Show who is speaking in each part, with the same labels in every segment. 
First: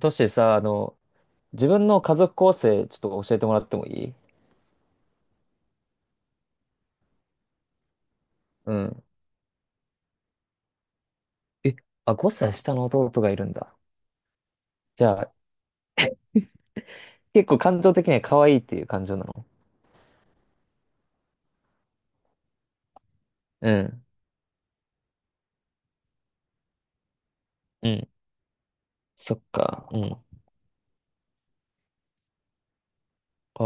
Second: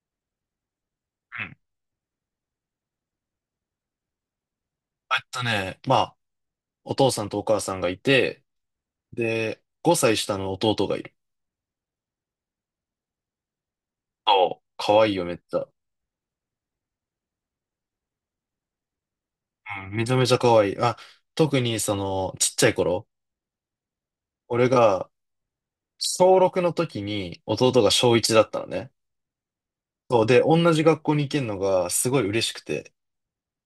Speaker 1: トシさ、
Speaker 2: うん。
Speaker 1: 自分の家族構成、ちょっと教えてもらってもいい？
Speaker 2: えっとね、まあ、お父さんとお母さんがいて、
Speaker 1: うん。
Speaker 2: で、5歳下の弟がいる。
Speaker 1: え、あ、5歳下の弟がいるんだ。
Speaker 2: そう。可
Speaker 1: じ
Speaker 2: 愛いい
Speaker 1: ゃ
Speaker 2: よ、
Speaker 1: あ、
Speaker 2: めっちゃ。
Speaker 1: 結構感情的には可愛いっていう感情なの？
Speaker 2: うん、めちゃめちゃ可愛いい。特にちっちゃい頃、
Speaker 1: うん。
Speaker 2: 俺が小6の時に弟
Speaker 1: う
Speaker 2: が
Speaker 1: ん。
Speaker 2: 小1だったのね。
Speaker 1: そっか。うん。
Speaker 2: そう、で、同じ学校に行けるのがすごい嬉しくて。
Speaker 1: お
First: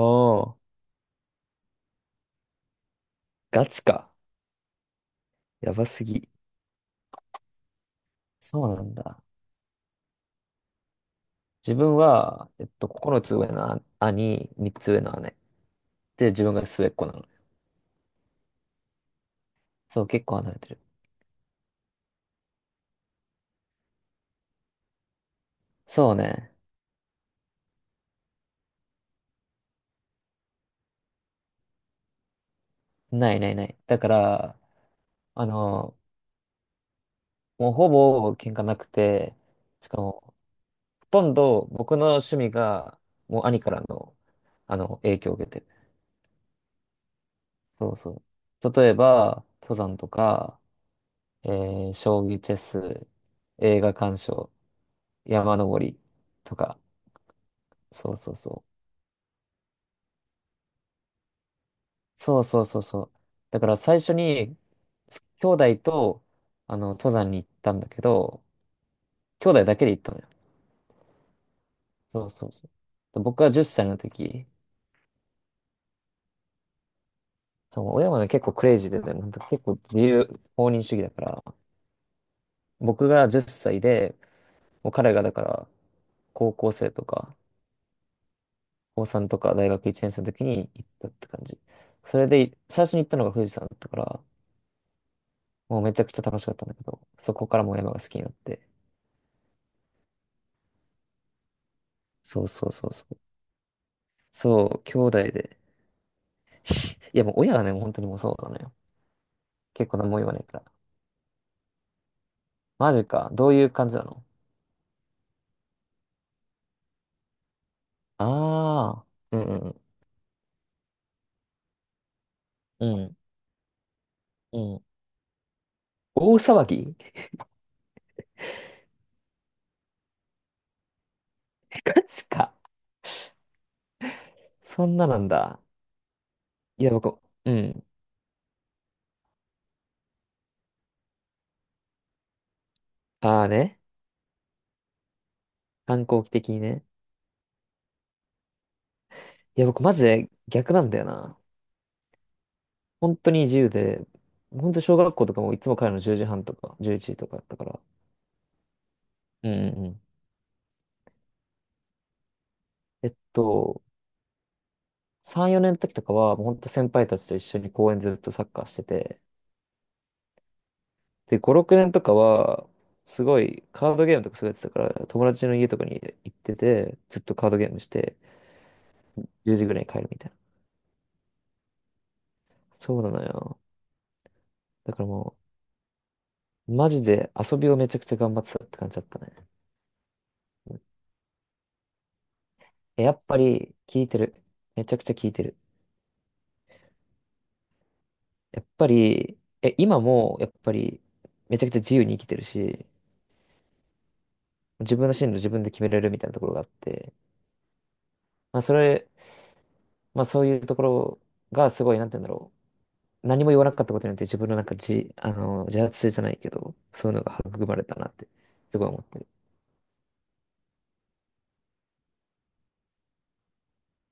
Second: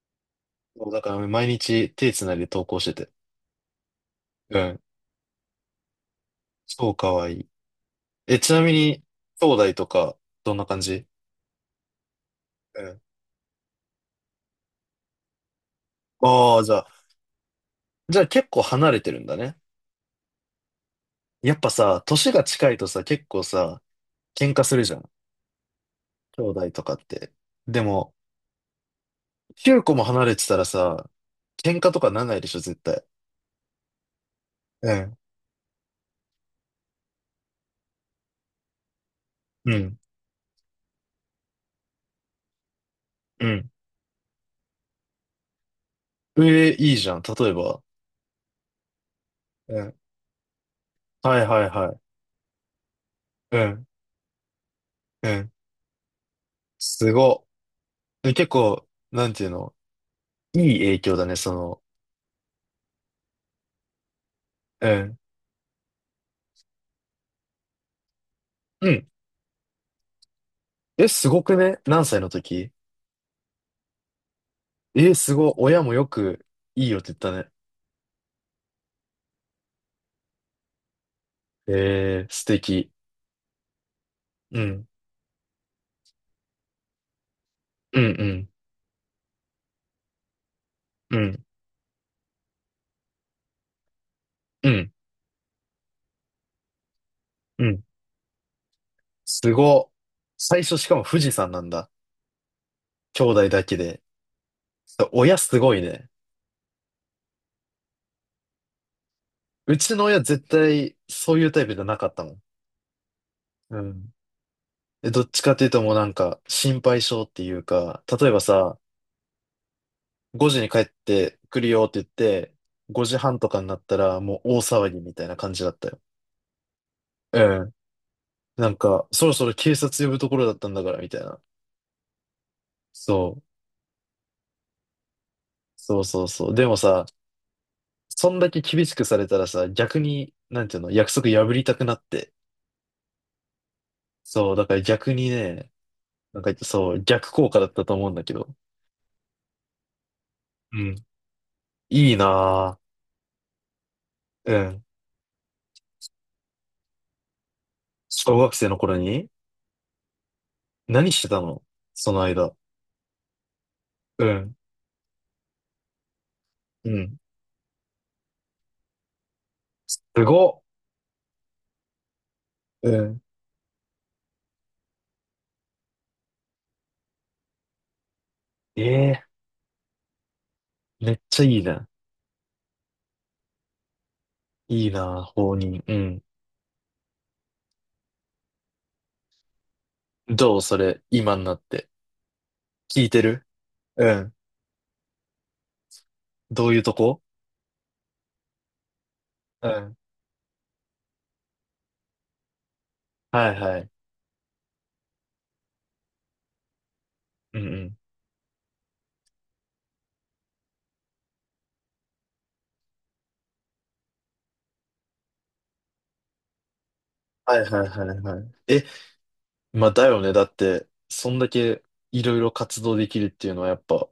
Speaker 1: ー、
Speaker 2: そう、だから毎日手つないで登校してて。
Speaker 1: ガチか。
Speaker 2: うん、
Speaker 1: やばすぎ。
Speaker 2: 超可愛いい。ちな
Speaker 1: そ
Speaker 2: み
Speaker 1: うなん
Speaker 2: に、
Speaker 1: だ。
Speaker 2: 兄弟とか、どんな感じ？
Speaker 1: 自分は、
Speaker 2: うん。
Speaker 1: 9つ上の兄、3つ上の姉。で、自分
Speaker 2: ああ、
Speaker 1: が
Speaker 2: じゃあ、
Speaker 1: 末っ子なの。
Speaker 2: じゃあ結構離れてるんだね。
Speaker 1: そう、結構離れてる。
Speaker 2: やっぱさ、年が近いとさ、結構さ、喧嘩するじゃん。
Speaker 1: そう
Speaker 2: 兄
Speaker 1: ね。
Speaker 2: 弟とかって。でも、9個も離れてたらさ、喧嘩とかならないでしょ、絶対。
Speaker 1: ないないない。だから、
Speaker 2: うん。
Speaker 1: あの、もうほぼ喧嘩なくて、
Speaker 2: う
Speaker 1: しか
Speaker 2: ん。
Speaker 1: も、ほとんど僕の趣味が、もう
Speaker 2: う
Speaker 1: 兄
Speaker 2: ん。
Speaker 1: からの、影響を受けてる。
Speaker 2: ええ、いいじゃん。例えば。
Speaker 1: そうそう。例えば、登
Speaker 2: うん。
Speaker 1: 山とか、
Speaker 2: はいはいは
Speaker 1: 将棋、チェス、
Speaker 2: い。う
Speaker 1: 映
Speaker 2: ん。
Speaker 1: 画鑑賞、
Speaker 2: うん。
Speaker 1: 山登りとか、
Speaker 2: すご。
Speaker 1: そうそう
Speaker 2: 結
Speaker 1: そう。
Speaker 2: 構、なんていうの、いい影響だね、その。
Speaker 1: そうそうそうそう。だから最初に、
Speaker 2: うん。
Speaker 1: 兄弟と、登山に行ったんだけど、
Speaker 2: うん。
Speaker 1: 兄弟だけで行ったのよ。
Speaker 2: え、すごくね？何歳
Speaker 1: そ
Speaker 2: の
Speaker 1: うそうそ
Speaker 2: 時？
Speaker 1: う。で僕が10歳の時、
Speaker 2: え、すご。親もよく、いいよって言ったね。
Speaker 1: そう、親はね、結構クレイジーでね、なんか結構自由、放任主義だから、
Speaker 2: ええ、素敵。
Speaker 1: 僕が10歳で、
Speaker 2: うん。
Speaker 1: もう彼がだから、高校生とか、
Speaker 2: うんうん。
Speaker 1: 高3とか大学1年生の時に行ったっ
Speaker 2: う
Speaker 1: て感
Speaker 2: ん。
Speaker 1: じ。それで、最初に行ったのが富士山だったから、
Speaker 2: うん。
Speaker 1: もうめちゃくちゃ楽しかったんだけど、そこから
Speaker 2: う
Speaker 1: もう
Speaker 2: ん。
Speaker 1: 山が好きになって。
Speaker 2: すご。最初しかも富士山なんだ。
Speaker 1: そうそうそうそう。
Speaker 2: 兄弟だけで。
Speaker 1: そう、兄
Speaker 2: そう
Speaker 1: 弟
Speaker 2: 親す
Speaker 1: で。
Speaker 2: ごいね。
Speaker 1: いやもう親がね、もう本当にもうそうなのよ。
Speaker 2: う
Speaker 1: 結
Speaker 2: ち
Speaker 1: 構
Speaker 2: の
Speaker 1: 何も
Speaker 2: 親
Speaker 1: 言わない
Speaker 2: 絶
Speaker 1: から。
Speaker 2: 対そういうタイプじゃなかったもん。
Speaker 1: マジか。どういう
Speaker 2: う
Speaker 1: 感じな
Speaker 2: ん。
Speaker 1: の？
Speaker 2: で、どっちかっていうともうなんか心配性っていうか、例えばさ、
Speaker 1: ああー、うんうん
Speaker 2: 5時に帰ってくるよって言って、
Speaker 1: う
Speaker 2: 5
Speaker 1: ん。
Speaker 2: 時半とかになったらもう大
Speaker 1: うんうん。
Speaker 2: 騒ぎみたいな感じだったよ。
Speaker 1: 大騒ぎ？
Speaker 2: うん。なんか、そろそろ警察呼ぶところだったんだからみたいな。
Speaker 1: ガチか。
Speaker 2: そう。
Speaker 1: そんななんだ。
Speaker 2: そうそうそう。でも
Speaker 1: いや、
Speaker 2: さ、
Speaker 1: 僕、うん。
Speaker 2: そんだけ厳しくされたらさ、逆に、なんていうの、約束破りたくなって、
Speaker 1: ああね。
Speaker 2: そう、だから逆にね、
Speaker 1: 反抗期
Speaker 2: なん
Speaker 1: 的
Speaker 2: か
Speaker 1: にね。
Speaker 2: そう、逆効果だったと思うんだけど。
Speaker 1: いや、僕マジで逆
Speaker 2: う
Speaker 1: なん
Speaker 2: ん。
Speaker 1: だよな。
Speaker 2: いいな
Speaker 1: 本当に自由で、
Speaker 2: ぁ。う
Speaker 1: 本当
Speaker 2: ん。
Speaker 1: 小学校とかもいつも帰るの10時半とか、11時とかだったから。
Speaker 2: 小学生の頃に
Speaker 1: うんうんうん。
Speaker 2: 何してたの？その間。
Speaker 1: えっと、
Speaker 2: うん。
Speaker 1: 3、4年の時とかは、もう本当先
Speaker 2: う
Speaker 1: 輩
Speaker 2: ん。
Speaker 1: たちと一緒に公園ずっとサッカーしてて、
Speaker 2: すごっ。
Speaker 1: で、5、6年とかは、
Speaker 2: うん。
Speaker 1: すごいカードゲームとかすごいやってたから、友達の家とかに行ってて、ずっとカードゲームして、
Speaker 2: ええ
Speaker 1: 10時ぐらいに帰るみたいな。
Speaker 2: めっちゃいいな。
Speaker 1: そうなのよ。
Speaker 2: いい
Speaker 1: だから
Speaker 2: なぁ、
Speaker 1: も
Speaker 2: 放任。うん。
Speaker 1: う、マジで遊びをめちゃくちゃ頑張ってたって感じだったね。
Speaker 2: どうそれ、今になって。聞い
Speaker 1: や
Speaker 2: て
Speaker 1: っぱ
Speaker 2: る？
Speaker 1: り、聞い
Speaker 2: う
Speaker 1: て
Speaker 2: ん。
Speaker 1: る。めちゃくちゃ聞いてる。
Speaker 2: どういうとこ？
Speaker 1: やっぱり、
Speaker 2: うん。
Speaker 1: 今もやっぱりめちゃくちゃ自由に生きてるし、
Speaker 2: はいはい。
Speaker 1: 自分の進路自分で決めれるみたいなところがあって、
Speaker 2: うんうん。
Speaker 1: まあそれ、まあそういうところがすごい、なんて言うんだろう。何も言わなかったことによって自分のなんか自発性じゃないけど、そういうのが
Speaker 2: はい
Speaker 1: 育ま
Speaker 2: は
Speaker 1: れ
Speaker 2: い
Speaker 1: た
Speaker 2: は
Speaker 1: なっ
Speaker 2: い
Speaker 1: て
Speaker 2: はい。
Speaker 1: す
Speaker 2: え、
Speaker 1: ごい思ってる。
Speaker 2: まあだよね。だって、そんだけいろいろ活動できるっていうのはやっぱ、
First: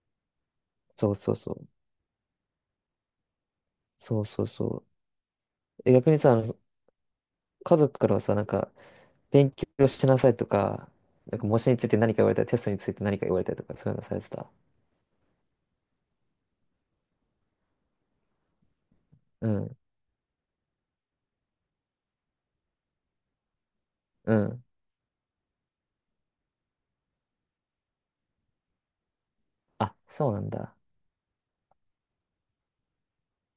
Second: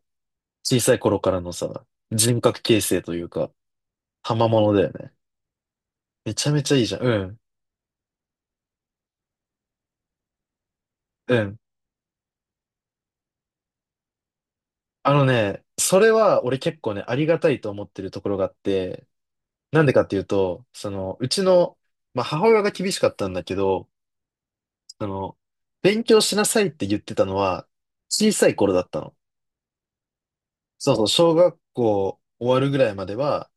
Speaker 2: 小さい
Speaker 1: そう
Speaker 2: 頃か
Speaker 1: そう
Speaker 2: らの
Speaker 1: そう。
Speaker 2: さ、人格形成というか、
Speaker 1: そうそう
Speaker 2: 賜物だ
Speaker 1: そ
Speaker 2: よね。
Speaker 1: う。え、逆にさ、
Speaker 2: めちゃめちゃいいじゃん。うん。
Speaker 1: 家族からはさ、なんか、勉強しなさいとか、
Speaker 2: う
Speaker 1: なんか
Speaker 2: ん。
Speaker 1: 模試について何か言われたり、テストについて何か言われたりとか、そういうのされてた？
Speaker 2: あのね、それは俺結構ね、ありがたいと思ってるところがあって、
Speaker 1: うん、
Speaker 2: なんでかっていうと、その、うちの、まあ、母親が厳しかったんだけど、
Speaker 1: うん。
Speaker 2: その、勉強しなさいって言ってたのは、小さい頃だったの。
Speaker 1: あ、そうなんだ。
Speaker 2: そうそう、小学校終わるぐらいまでは、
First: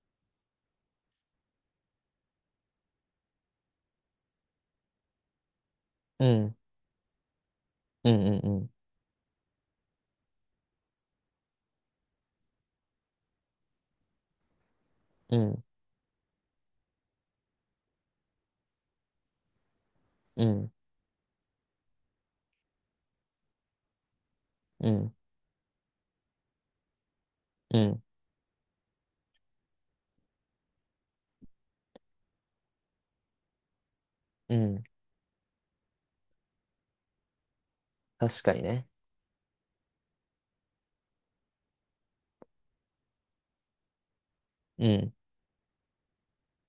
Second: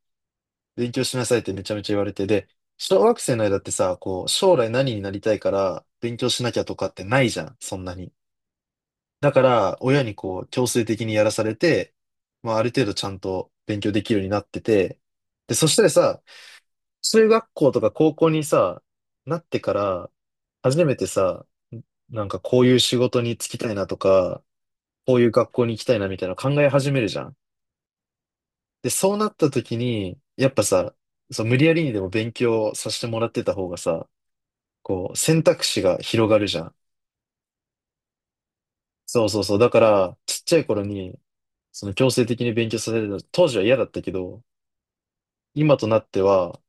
Speaker 2: 勉強しなさいってめちゃめちゃ言われて、で、小学生の間ってさ、こう、将来何になりたいから勉
Speaker 1: う
Speaker 2: 強しな
Speaker 1: ん。
Speaker 2: きゃとかってないじゃん、そんな
Speaker 1: う
Speaker 2: に。
Speaker 1: んうんうん。
Speaker 2: だから、親にこう、強制的にやらされて、まあ、ある程度ちゃんと勉強できるようになってて、
Speaker 1: う
Speaker 2: で、
Speaker 1: ん
Speaker 2: そしたらさ、中学校とか高校にさ、なってから、
Speaker 1: うん
Speaker 2: 初めてさ、なんかこういう仕事に就きたいなとか、こういう学校に行きたいなみたいなの考え始めるじゃん。
Speaker 1: うん
Speaker 2: で、そうなった時に、やっぱさ、そう、無理やりにでも勉強させてもらってた方がさ、
Speaker 1: うん。
Speaker 2: こう、選択肢が広がるじゃん。
Speaker 1: 確かにね。
Speaker 2: そうそうそう。だから、ちっちゃい頃に、その強制的に勉強させるの、当時は嫌だったけど、
Speaker 1: うん。
Speaker 2: 今となっては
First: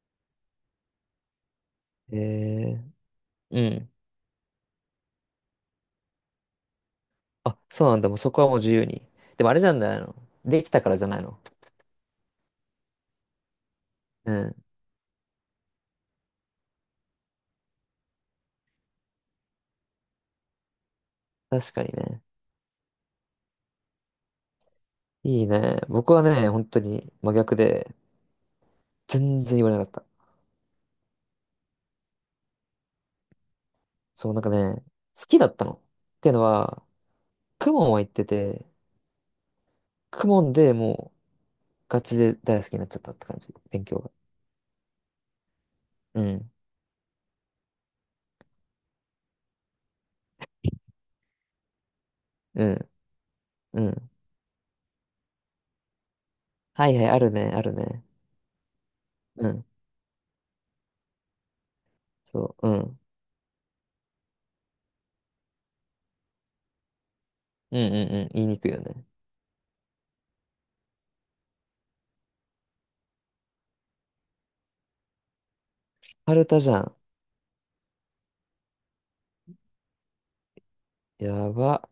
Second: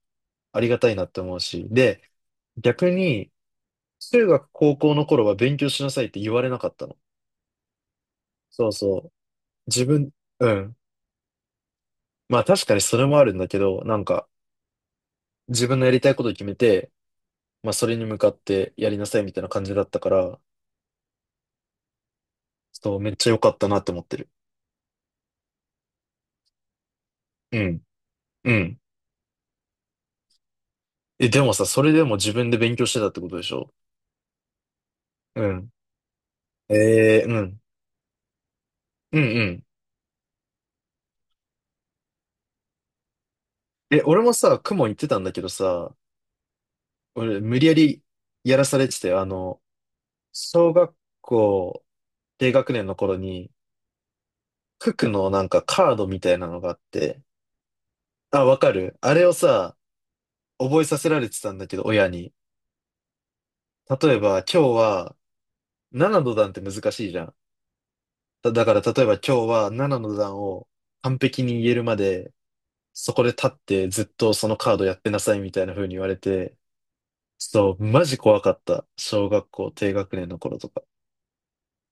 Speaker 2: ありがたいなって思うし、で、
Speaker 1: ええ
Speaker 2: 逆に、
Speaker 1: うん。
Speaker 2: 中学、高校の頃は勉強しなさいって言われなかったの。
Speaker 1: あ、そうなんだ。もうそこはもう
Speaker 2: そ
Speaker 1: 自
Speaker 2: う
Speaker 1: 由
Speaker 2: そ
Speaker 1: に。
Speaker 2: う。
Speaker 1: でもあれじゃ
Speaker 2: 自
Speaker 1: ない
Speaker 2: 分、
Speaker 1: の？
Speaker 2: う
Speaker 1: でき
Speaker 2: ん。
Speaker 1: たからじゃないの？
Speaker 2: まあ確かにそれもあるんだけど、なんか、
Speaker 1: うん。
Speaker 2: 自分のやりたいことを決めて、まあそれに向かってやりなさいみたいな感じだったから、
Speaker 1: 確かにね。
Speaker 2: そう、めっちゃ良かったなって思ってる。
Speaker 1: いいね。僕はね、本当に真逆
Speaker 2: うん。
Speaker 1: で、
Speaker 2: うん。
Speaker 1: 全然言われなかった。
Speaker 2: え、でもさ、それでも自分で勉強してたってことでしょ？
Speaker 1: そう、なんかね、好き
Speaker 2: う
Speaker 1: だった
Speaker 2: ん。
Speaker 1: の。っていうのは、
Speaker 2: ええうん。
Speaker 1: クモンは行ってて、
Speaker 2: うんうん。
Speaker 1: クモンでもうガチで大好きになっちゃったって感じ。勉強
Speaker 2: え、
Speaker 1: が。
Speaker 2: 俺もさ、公文行ってたんだけどさ、
Speaker 1: うん。
Speaker 2: 俺無理やりやらされてたよ。あの、小学校低
Speaker 1: う
Speaker 2: 学年
Speaker 1: ん。
Speaker 2: の頃に、
Speaker 1: うん。
Speaker 2: 九九のなんかカードみたいなのがあっ
Speaker 1: はいはい、あ
Speaker 2: て、
Speaker 1: るね、あるね。
Speaker 2: あ、わかる？あれを
Speaker 1: うん。
Speaker 2: さ、覚えさせられてたんだけど、親に。
Speaker 1: そう、うん。
Speaker 2: 例えば、今日は7の段って難しいじゃん。
Speaker 1: うんうんうん。言いに
Speaker 2: だ
Speaker 1: くい
Speaker 2: から
Speaker 1: よ
Speaker 2: 例
Speaker 1: ね。
Speaker 2: えば今日は7の段を完璧に言えるまで、そこで立ってずっとそのカードやってなさいみたいな風に言われ
Speaker 1: カル
Speaker 2: て、
Speaker 1: タじゃん。
Speaker 2: そう、マジ怖かった。小学校低学年の頃とか。
Speaker 1: やば。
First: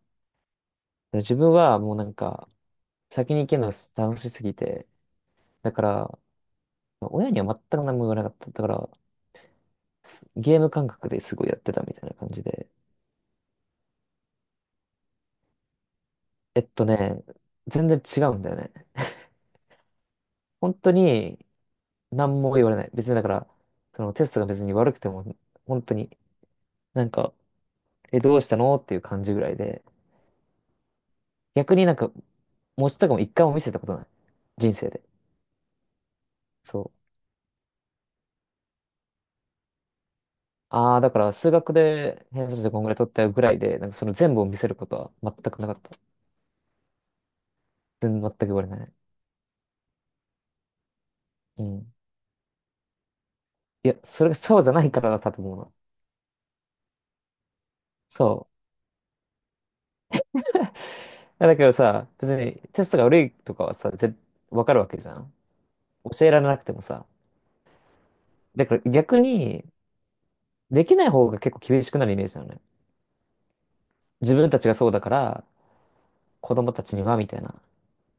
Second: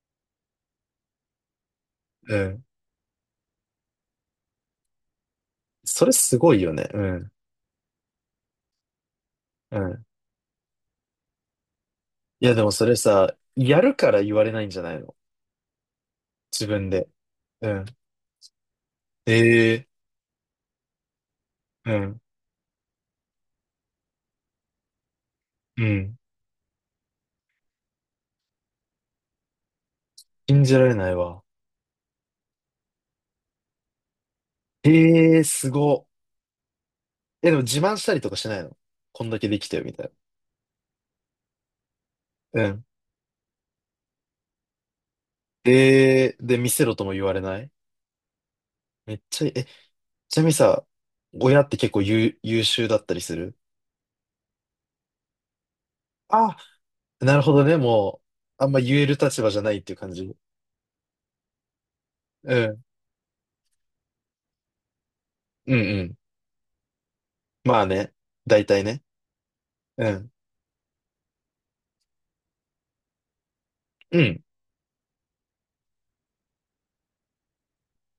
Speaker 1: 自分はもうなん
Speaker 2: う
Speaker 1: か、
Speaker 2: ん。
Speaker 1: 先に行けるのが楽しすぎて、だか
Speaker 2: それ
Speaker 1: ら、
Speaker 2: すごいよね。う
Speaker 1: 親
Speaker 2: ん。
Speaker 1: には全く何も言わなかった。だから、
Speaker 2: うん。
Speaker 1: ゲーム感覚ですごいやってたみたいな感じ
Speaker 2: いや、で
Speaker 1: で。
Speaker 2: もそれさ、やるから言われないんじゃないの？
Speaker 1: え
Speaker 2: 自
Speaker 1: っと
Speaker 2: 分で。
Speaker 1: ね、
Speaker 2: うん。
Speaker 1: 全然違うんだよね。
Speaker 2: ええ
Speaker 1: 本当に
Speaker 2: うん。
Speaker 1: 何も言われない。別にだから、そのテストが別に悪くても、本
Speaker 2: う
Speaker 1: 当
Speaker 2: ん。
Speaker 1: になんか、え、どうしたのっていう感じぐらいで、
Speaker 2: 信じられないわ。
Speaker 1: 逆になんか、文字とかも一回も見せたことない。人生で。
Speaker 2: ええすご。
Speaker 1: そう。
Speaker 2: え、でも自慢したりとかしないの？こんだけできたよ、みたい
Speaker 1: ああ、だから数学で偏差値
Speaker 2: な。う
Speaker 1: でこん
Speaker 2: ん。
Speaker 1: ぐらい取ったよぐらいで、なんかその全部を見せることは全くなかった。
Speaker 2: ええで、見せろとも言われない？
Speaker 1: 全く言われない。
Speaker 2: めっちゃいい、え、ちなみにさ、親
Speaker 1: う
Speaker 2: って結
Speaker 1: ん。
Speaker 2: 構優、優秀だったりする？
Speaker 1: いや、それがそうじゃないからだったと思うの。
Speaker 2: あ、なるほどね。も
Speaker 1: そう。
Speaker 2: う、あんま言える立場じゃないっていう感じ。
Speaker 1: いやだけどさ、別に
Speaker 2: う
Speaker 1: テ
Speaker 2: ん、
Speaker 1: ストが悪いとかはさ、わかるわけじゃん。
Speaker 2: うん、うん。
Speaker 1: 教えられなくてもさ。
Speaker 2: まあね。大
Speaker 1: だか
Speaker 2: 体
Speaker 1: ら
Speaker 2: ね。
Speaker 1: 逆に、
Speaker 2: うん。
Speaker 1: できない方が結構厳しくなるイメージなのね。
Speaker 2: う
Speaker 1: 自
Speaker 2: ん。
Speaker 1: 分たちがそうだから、子供たちには、みたいな。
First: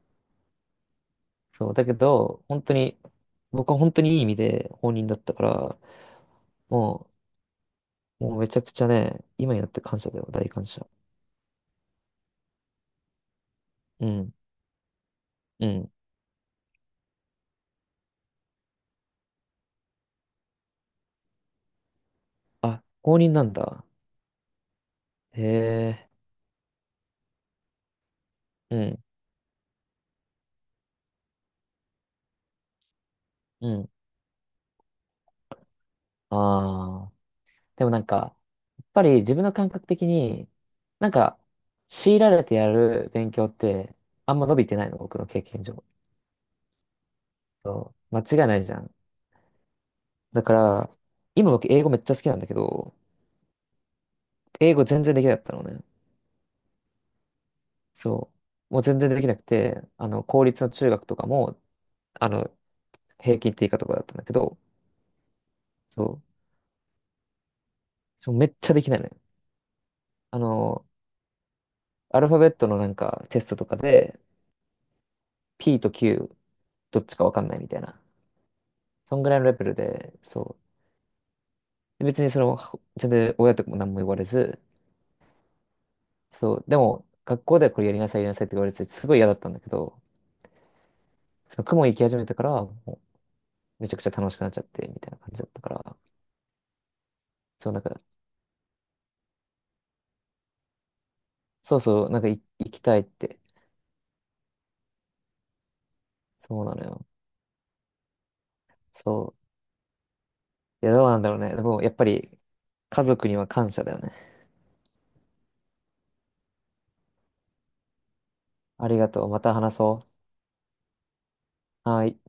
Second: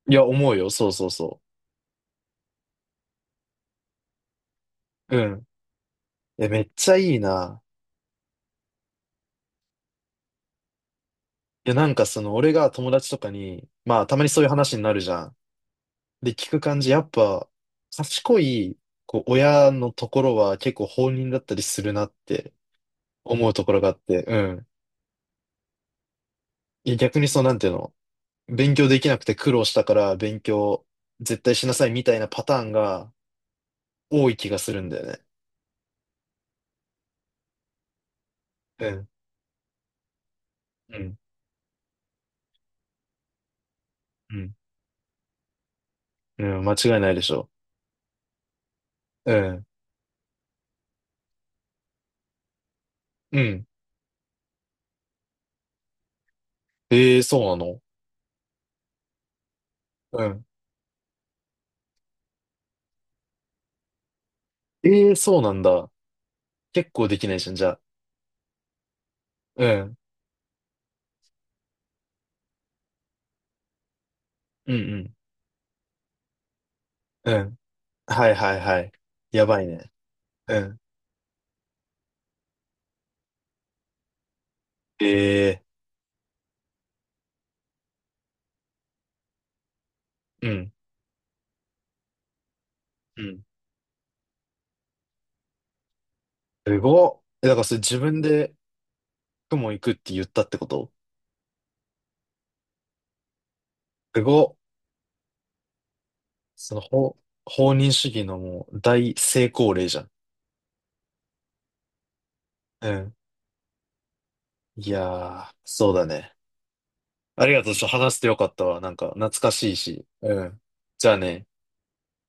Speaker 2: いや、思うよ。そうそうそ
Speaker 1: そう。だけど、本当に、僕は本当にいい意味で放任だ
Speaker 2: う。
Speaker 1: っ
Speaker 2: う
Speaker 1: たか
Speaker 2: ん。
Speaker 1: ら、
Speaker 2: え、めっちゃ
Speaker 1: も
Speaker 2: い
Speaker 1: う、
Speaker 2: いな。
Speaker 1: もうめちゃくちゃね、今になって感謝だよ、大感謝。
Speaker 2: いや、なんかその、俺が友達とかに、ま
Speaker 1: う
Speaker 2: あ、たまに
Speaker 1: ん、
Speaker 2: そういう話になるじゃん。
Speaker 1: うん。
Speaker 2: で、聞く感じ、やっぱ、賢い、こう、親のところは結構放任だったりするなって
Speaker 1: あ、公認な
Speaker 2: 思
Speaker 1: ん
Speaker 2: うところ
Speaker 1: だ。
Speaker 2: があって、うん。
Speaker 1: へえ、
Speaker 2: いや、逆にその、なんていうの、勉
Speaker 1: う
Speaker 2: 強
Speaker 1: ん、
Speaker 2: できなくて苦労したから勉強絶対しなさいみたいなパターンが
Speaker 1: うん。
Speaker 2: 多い気がするんだよね。
Speaker 1: ああ。でもなんか、や
Speaker 2: う
Speaker 1: っぱ
Speaker 2: ん。
Speaker 1: り自分の感覚的に、
Speaker 2: う
Speaker 1: なん
Speaker 2: ん。
Speaker 1: か、強いられてやる勉強って、あ
Speaker 2: う
Speaker 1: んま
Speaker 2: ん
Speaker 1: 伸びてないの、僕の経験上。
Speaker 2: うん、間違いないでしょ。
Speaker 1: そう、間違いないじゃん。
Speaker 2: うん。
Speaker 1: だから、今僕英語めっちゃ好きなんだけど、
Speaker 2: うん。
Speaker 1: 英語全然できなかったのね。
Speaker 2: ええ、そうなの？
Speaker 1: そう。もう全然できなくて、
Speaker 2: うん。
Speaker 1: 公立の中学とかも、あの、平均って以下とかだったんだけど、
Speaker 2: ええ、そうなんだ。
Speaker 1: そう。
Speaker 2: 結構できないじゃん、じゃあ。
Speaker 1: そうめっちゃできないのよ。
Speaker 2: うん。
Speaker 1: あの、アルファベットのなんかテストとかで、
Speaker 2: うん
Speaker 1: P と Q どっちか
Speaker 2: う
Speaker 1: わ
Speaker 2: ん。う
Speaker 1: かんな
Speaker 2: ん。
Speaker 1: いみたいな。
Speaker 2: はいはいはい。
Speaker 1: そんぐらい
Speaker 2: や
Speaker 1: のレ
Speaker 2: ば
Speaker 1: ベ
Speaker 2: い
Speaker 1: ル
Speaker 2: ね。
Speaker 1: で、そう。
Speaker 2: うん。
Speaker 1: で別にその、全然親とかも何も言われず、
Speaker 2: ええ、
Speaker 1: そう。でも、学校ではこれやりなさい、やりなさいって言われてすごい嫌だったんだけど、
Speaker 2: うん。
Speaker 1: その雲行き始めてから、もう
Speaker 2: うん。
Speaker 1: めちゃくちゃ楽しくなっちゃって、みたいな感じだったから、
Speaker 2: すごっ。え、だから
Speaker 1: そう、
Speaker 2: それ
Speaker 1: なん
Speaker 2: 自
Speaker 1: か、
Speaker 2: 分で雲行くって言ったってこと？
Speaker 1: そうそう、なんかい行きたいって、
Speaker 2: すごっ。
Speaker 1: そう
Speaker 2: そ
Speaker 1: な
Speaker 2: の、
Speaker 1: のよ。
Speaker 2: 法、放任主義のもう
Speaker 1: そ
Speaker 2: 大成功例じゃん。
Speaker 1: う。いや、どうなんだろうね。でも、やっぱり、
Speaker 2: う
Speaker 1: 家
Speaker 2: ん。
Speaker 1: 族には感謝だよね。
Speaker 2: いやー、そうだね。ありがとう。ちょっと話してよかったわ。
Speaker 1: あ
Speaker 2: なん
Speaker 1: り
Speaker 2: か
Speaker 1: がと
Speaker 2: 懐
Speaker 1: う。ま
Speaker 2: か
Speaker 1: た
Speaker 2: しい
Speaker 1: 話
Speaker 2: し。
Speaker 1: そ
Speaker 2: うん。じゃあね。
Speaker 1: う。はい。